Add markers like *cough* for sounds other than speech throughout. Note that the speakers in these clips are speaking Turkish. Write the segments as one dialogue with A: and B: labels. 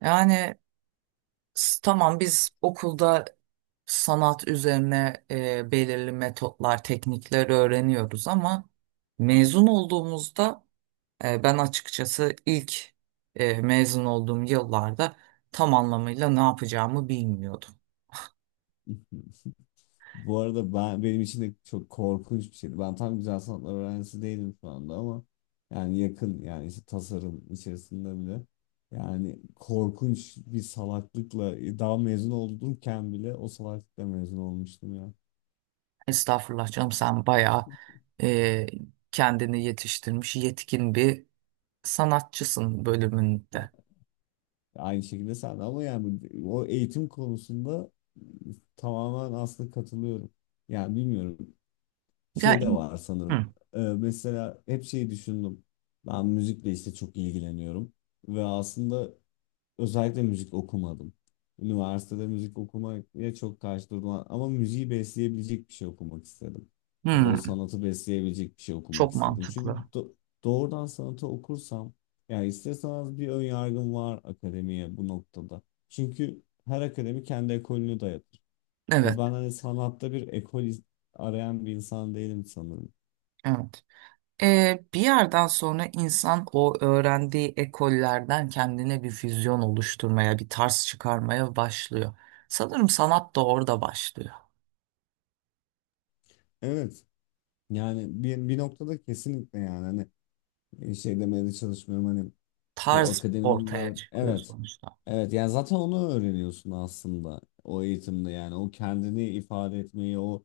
A: Yani tamam biz okulda sanat üzerine belirli metotlar, teknikler öğreniyoruz ama mezun olduğumuzda ben açıkçası ilk mezun olduğum yıllarda tam anlamıyla ne yapacağımı bilmiyordum.
B: *laughs* Bu arada ben benim için de çok korkunç bir şeydi. Ben tam güzel sanatlar öğrencisi değilim şu anda ama yani yakın, işte tasarım içerisinde bile yani korkunç bir salaklıkla daha mezun olurken bile o salaklıkla mezun olmuştum ya.
A: Estağfurullah canım, sen bayağı e, kendini yetiştirmiş yetkin bir sanatçısın bölümünde.
B: Aynı şekilde sen de, ama yani o eğitim konusunda tamamen aslında katılıyorum. Yani bilmiyorum,
A: Ya,
B: şey de var sanırım.
A: hı,
B: Mesela hep şeyi düşündüm. Ben müzikle işte çok ilgileniyorum. Ve aslında özellikle müzik okumadım. Üniversitede müzik okumaya çok karşı durdum ama müziği besleyebilecek bir şey okumak istedim. Ya da o
A: hı,
B: sanatı besleyebilecek bir şey okumak
A: çok
B: istedim.
A: mantıklı.
B: Doğrudan sanatı okursam, yani isterseniz, bir ön yargım var akademiye bu noktada. Çünkü her akademi kendi ekolünü dayatır. Ve
A: Evet.
B: ben hani sanatta arayan bir insan değilim sanırım.
A: Evet. Bir yerden sonra insan o öğrendiği ekollerden kendine bir füzyon oluşturmaya, bir tarz çıkarmaya başlıyor. Sanırım sanat da orada başlıyor.
B: Evet. Yani bir noktada kesinlikle, yani hani şey demeye de çalışmıyorum, hani bu
A: Tarz
B: akademinin
A: ortaya
B: ver,
A: çıkıyor
B: evet.
A: sonuçta.
B: Evet, yani zaten onu öğreniyorsun aslında, o eğitimde yani, o kendini ifade etmeyi, o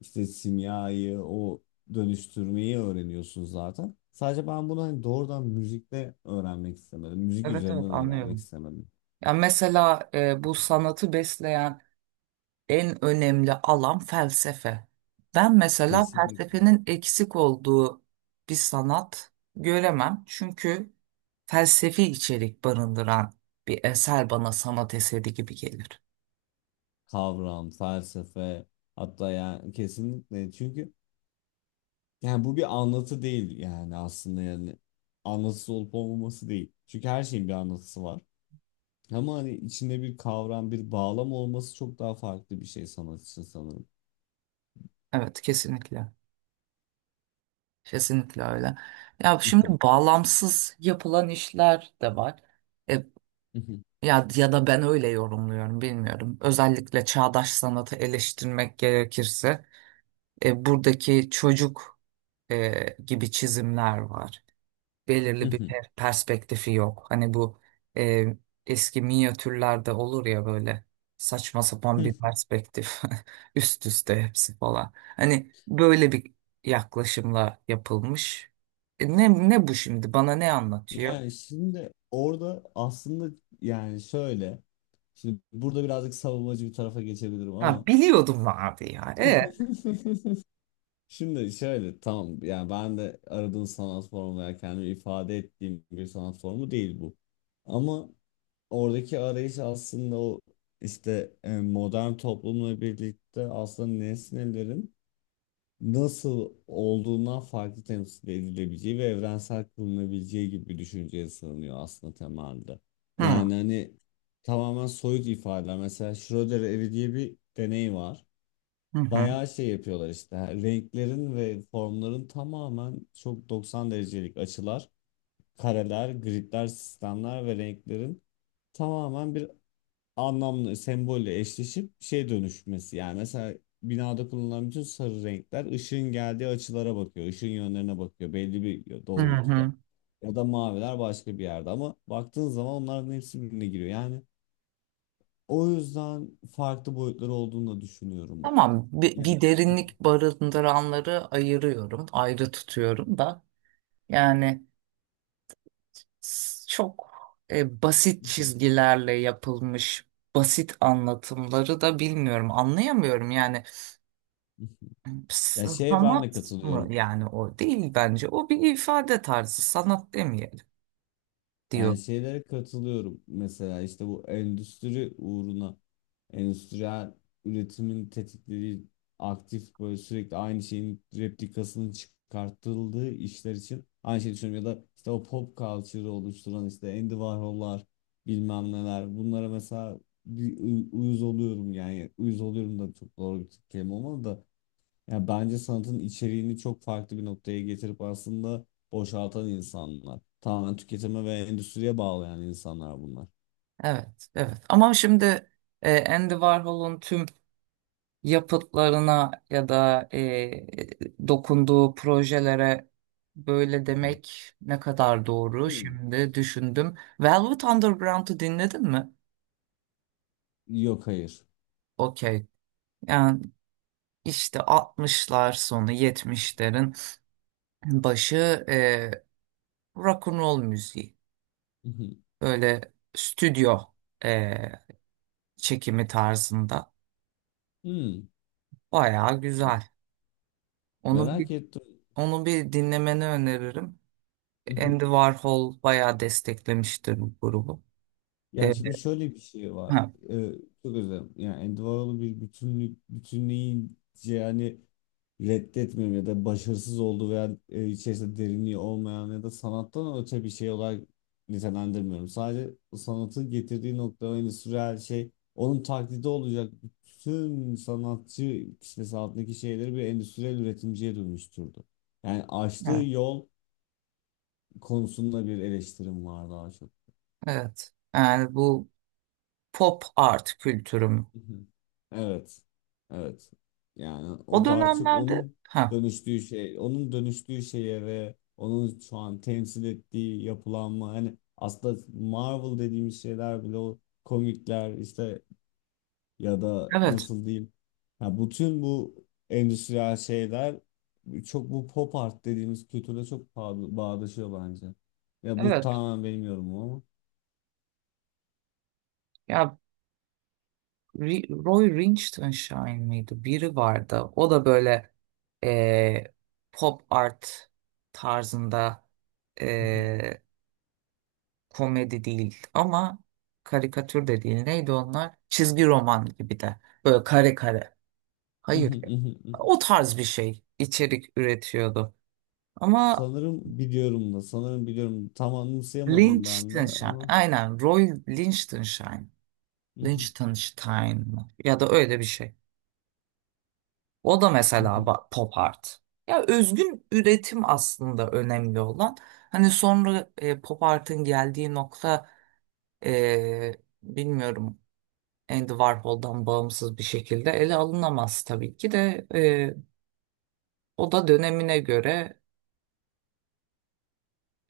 B: işte simyayı, o dönüştürmeyi öğreniyorsun zaten. Sadece ben bunu hani doğrudan müzikle öğrenmek istemedim. Müzik
A: Evet, evet,
B: üzerinden öğrenmek
A: anlıyorum.
B: istemedim.
A: Ya mesela bu sanatı besleyen en önemli alan felsefe. Ben mesela
B: Kesinlikle.
A: felsefenin eksik olduğu bir sanat göremem. Çünkü felsefi içerik barındıran bir eser bana sanat eseri gibi gelir.
B: Kavram, felsefe, hatta yani kesinlikle, çünkü yani bu bir anlatı değil yani, aslında yani anlatısı olup olmaması değil. Çünkü her şeyin bir anlatısı var. Ama hani içinde bir kavram, bir bağlam olması çok daha farklı bir şey sanat için sanırım.
A: Evet, kesinlikle. Kesinlikle öyle. Ya şimdi bağlamsız yapılan işler de var. E, Ya, ya da ben öyle yorumluyorum, bilmiyorum. Özellikle çağdaş sanatı eleştirmek gerekirse buradaki çocuk gibi çizimler var. Belirli bir
B: *laughs*
A: perspektifi yok. Hani bu e, eski minyatürlerde olur ya, böyle saçma sapan bir perspektif *laughs* üst üste hepsi falan. Hani böyle bir yaklaşımla yapılmış. Ne ne bu şimdi? Bana ne anlatıyor?
B: Yani şimdi orada aslında yani şöyle, şimdi burada birazcık savunmacı bir tarafa geçebilirim
A: Ha,
B: ama
A: biliyordum abi ya.
B: *laughs* şimdi şöyle, tamam, yani ben de aradığım sanat formu veya kendimi ifade ettiğim bir sanat formu değil bu. Ama oradaki arayış aslında o işte, modern toplumla birlikte aslında nesnelerin nasıl olduğundan farklı temsil edilebileceği ve evrensel kılınabileceği gibi bir düşünceye sığınıyor aslında temelde. Yani
A: Hı,
B: hani tamamen soyut ifadeler. Mesela Schrödinger evi diye bir deney var.
A: hı hı,
B: Bayağı şey yapıyorlar işte. Yani renklerin ve formların tamamen, çok 90 derecelik açılar, kareler, gridler, sistemler ve renklerin tamamen bir anlamlı sembolle eşleşip şey dönüşmesi. Yani mesela binada kullanılan bütün sarı renkler ışığın geldiği açılara bakıyor, ışığın yönlerine bakıyor belli bir
A: hı
B: doğrultuda.
A: hı.
B: Ya da maviler başka bir yerde ama baktığın zaman onların hepsi birbirine giriyor. Yani o yüzden farklı boyutları olduğunu da düşünüyorum.
A: Tamam, bir,
B: Yani
A: bir derinlik barındıranları ayırıyorum. Ayrı tutuyorum da. Yani çok basit çizgilerle yapılmış basit anlatımları da bilmiyorum. Anlayamıyorum yani.
B: *laughs*
A: s-
B: ya şeye ben de
A: sanat mı
B: katılıyorum.
A: yani, o değil bence. O bir ifade tarzı, sanat demeyelim diyor.
B: Yani şeylere katılıyorum mesela işte, bu endüstri uğruna endüstriyel üretimin tetiklediği aktif, böyle sürekli aynı şeyin replikasının çıkartıldığı işler için aynı şeyi düşünüyorum. Ya da işte o pop culture'ı oluşturan işte Andy Warhol'lar, bilmem neler, bunlara mesela uyuz oluyorum, yani uyuz oluyorum da çok doğru bir kelime olmadı da, yani bence sanatın içeriğini çok farklı bir noktaya getirip aslında boşaltan insanlar. Tamamen tüketime ve endüstriye bağlayan insanlar bunlar.
A: Evet, evet, ama şimdi Andy Warhol'un tüm yapıtlarına ya da dokunduğu projelere böyle
B: Hı.
A: demek ne kadar doğru,
B: Hmm.
A: şimdi düşündüm. Velvet Underground'u dinledin mi?
B: Yok, hayır.
A: Okey. Yani işte 60'lar sonu 70'lerin başı e, rock and roll müziği.
B: Hı hı.
A: Böyle stüdyo e, çekimi tarzında.
B: Hmm.
A: Bayağı
B: Me-
A: güzel. Onu bir,
B: Merak ettim.
A: onu bir dinlemeni öneririm.
B: Hı hı.
A: Andy Warhol bayağı desteklemiştir bu grubu.
B: Ya
A: E,
B: şimdi şöyle bir şey var.
A: ha,
B: Ee, çok özür dilerim. Yani Andy Warhol'u bir bütünlük, bütünleyici yani reddetmiyorum ya da başarısız olduğu veya içerisinde derinliği olmayan ya da sanattan öte bir şey olarak nitelendirmiyorum. Sadece sanatı getirdiği nokta ve endüstriyel şey, onun taklidi olacak bütün sanatçı kitlesi altındaki şeyleri bir endüstriyel üretimciye dönüştürdü. Yani açtığı
A: evet.
B: yol konusunda bir eleştirim var daha çok.
A: Evet. Yani bu pop art kültürüm.
B: Hı hı. Evet. Evet. Yani
A: O
B: o daha çok
A: dönemlerde,
B: onun
A: ha,
B: dönüştüğü şey, onun dönüştüğü şeye ve onun şu an temsil ettiği yapılanma, hani aslında Marvel dediğimiz şeyler bile o komikler işte, ya da
A: evet,
B: nasıl diyeyim, ya bütün bu endüstriyel şeyler çok bu pop art dediğimiz kültüre çok bağdaşıyor bence. Ya bu
A: evet.
B: tamamen benim yorumum ama.
A: Ya Roy Lichtenstein miydi? Biri vardı. O da böyle e, pop art tarzında e, komedi değil ama karikatür de değil. Neydi onlar? Çizgi roman gibi de. Böyle kare kare. Hayır.
B: *laughs*
A: O tarz bir şey içerik üretiyordu. Ama
B: Sanırım biliyorum da, sanırım biliyorum. Tam anımsayamadım ben de
A: Liechtenstein,
B: ama.
A: aynen, Roy Liechtenstein,
B: Hı hı,
A: Liechtenstein mı? Ya da öyle bir şey. O da
B: hı
A: mesela
B: hı.
A: pop art. Ya özgün üretim aslında önemli olan. Hani sonra pop art'ın geldiği nokta e, bilmiyorum, Andy Warhol'dan bağımsız bir şekilde ele alınamaz tabii ki de, o da dönemine göre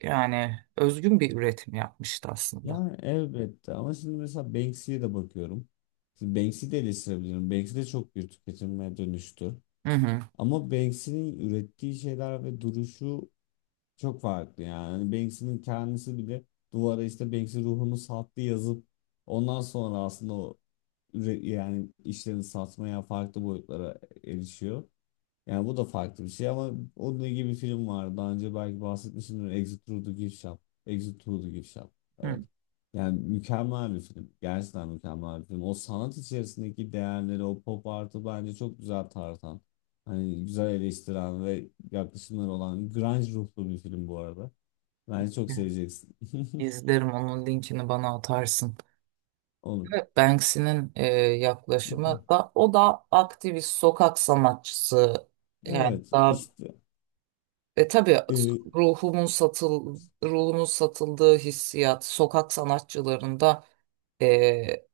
A: yani özgün bir üretim yapmıştı aslında.
B: Yani elbette, ama şimdi mesela Banksy'ye de bakıyorum. Şimdi Banksy'yi de eleştirebilirim. Banksy de çok bir tüketilmeye dönüştü.
A: Hı hı.
B: Ama Banksy'nin ürettiği şeyler ve duruşu çok farklı yani. Hani Banksy'nin kendisi bile duvara işte "Banksy ruhunu sattı" yazıp ondan sonra aslında yani işlerini satmaya, farklı boyutlara erişiyor. Yani bu da farklı bir şey ama onun gibi bir film vardı. Daha önce belki bahsetmişimdir. Exit Through the Gift Shop. Exit Through the Gift Shop.
A: Hı.
B: Evet. Yani mükemmel bir film. Gerçekten mükemmel bir film. O sanat içerisindeki değerleri, o pop artı bence çok güzel tartan. Hani güzel eleştiren ve yaklaşımları olan grunge ruhlu bir film bu arada. Bence çok seveceksin. *laughs*
A: İzlerim, onun linkini bana atarsın.
B: Olur.
A: Evet, Banksy'nin yaklaşımı
B: *laughs*
A: da, o da aktivist sokak sanatçısı yani
B: Evet,
A: daha
B: işte.
A: tabii,
B: e,
A: ruhumun satıldığı hissiyat sokak sanatçılarında e,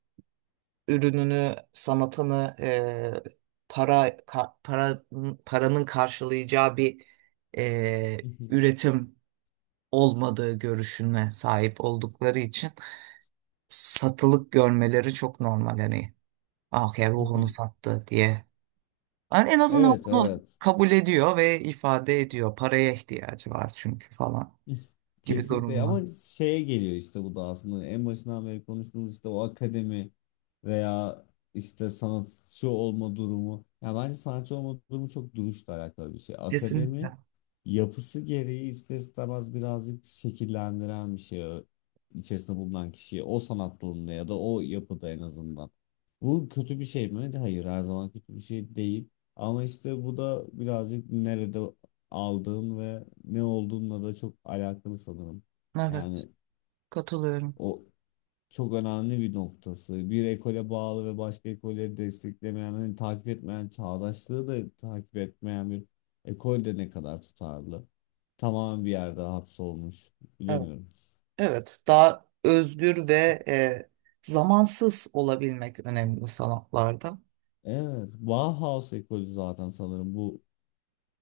A: ürününü, sanatını paranın karşılayacağı bir e,
B: *laughs*
A: üretim olmadığı görüşüne sahip oldukları için satılık görmeleri çok normal, hani ah ya, ruhunu sattı diye. Yani en azından
B: Evet,
A: bunu
B: evet.
A: kabul ediyor ve ifade ediyor. Paraya ihtiyacı var çünkü falan
B: *laughs*
A: gibi
B: Kesinlikle,
A: durumlar.
B: ama şeye geliyor işte, bu da aslında en başından beri konuştuğumuz işte o akademi veya işte sanatçı olma durumu. Ya bence sanatçı olma durumu çok duruşla alakalı bir şey. Akademi
A: Kesinlikle.
B: yapısı gereği ister istemez birazcık şekillendiren bir içerisinde bulunan kişiyi o sanat dalında ya da o yapıda en azından. Bu kötü bir şey mi? Hayır, her zaman kötü bir şey değil. Ama işte bu da birazcık nerede aldığın ve ne olduğunla da çok alakalı sanırım.
A: Evet,
B: Yani
A: katılıyorum.
B: o çok önemli bir noktası. Bir ekole bağlı ve başka ekolleri desteklemeyen, hani takip etmeyen, çağdaşlığı da takip etmeyen bir ekol de ne kadar tutarlı. Tamamen bir yerde hapsolmuş.
A: Evet.
B: Bilemiyorum.
A: Evet, daha özgür ve zamansız olabilmek önemli sanatlarda.
B: Evet, Bauhaus ekolü zaten sanırım bu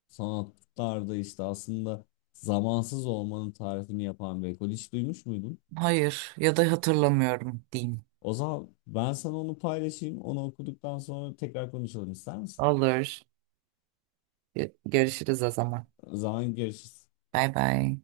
B: sanatlarda işte aslında zamansız olmanın tarifini yapan bir ekol. Hiç duymuş muydun?
A: Hayır, ya da hatırlamıyorum diyeyim.
B: O zaman ben sana onu paylaşayım. Onu okuduktan sonra tekrar konuşalım ister misin?
A: Olur. Görüşürüz o zaman.
B: O zaman görüşürüz.
A: Bay bay.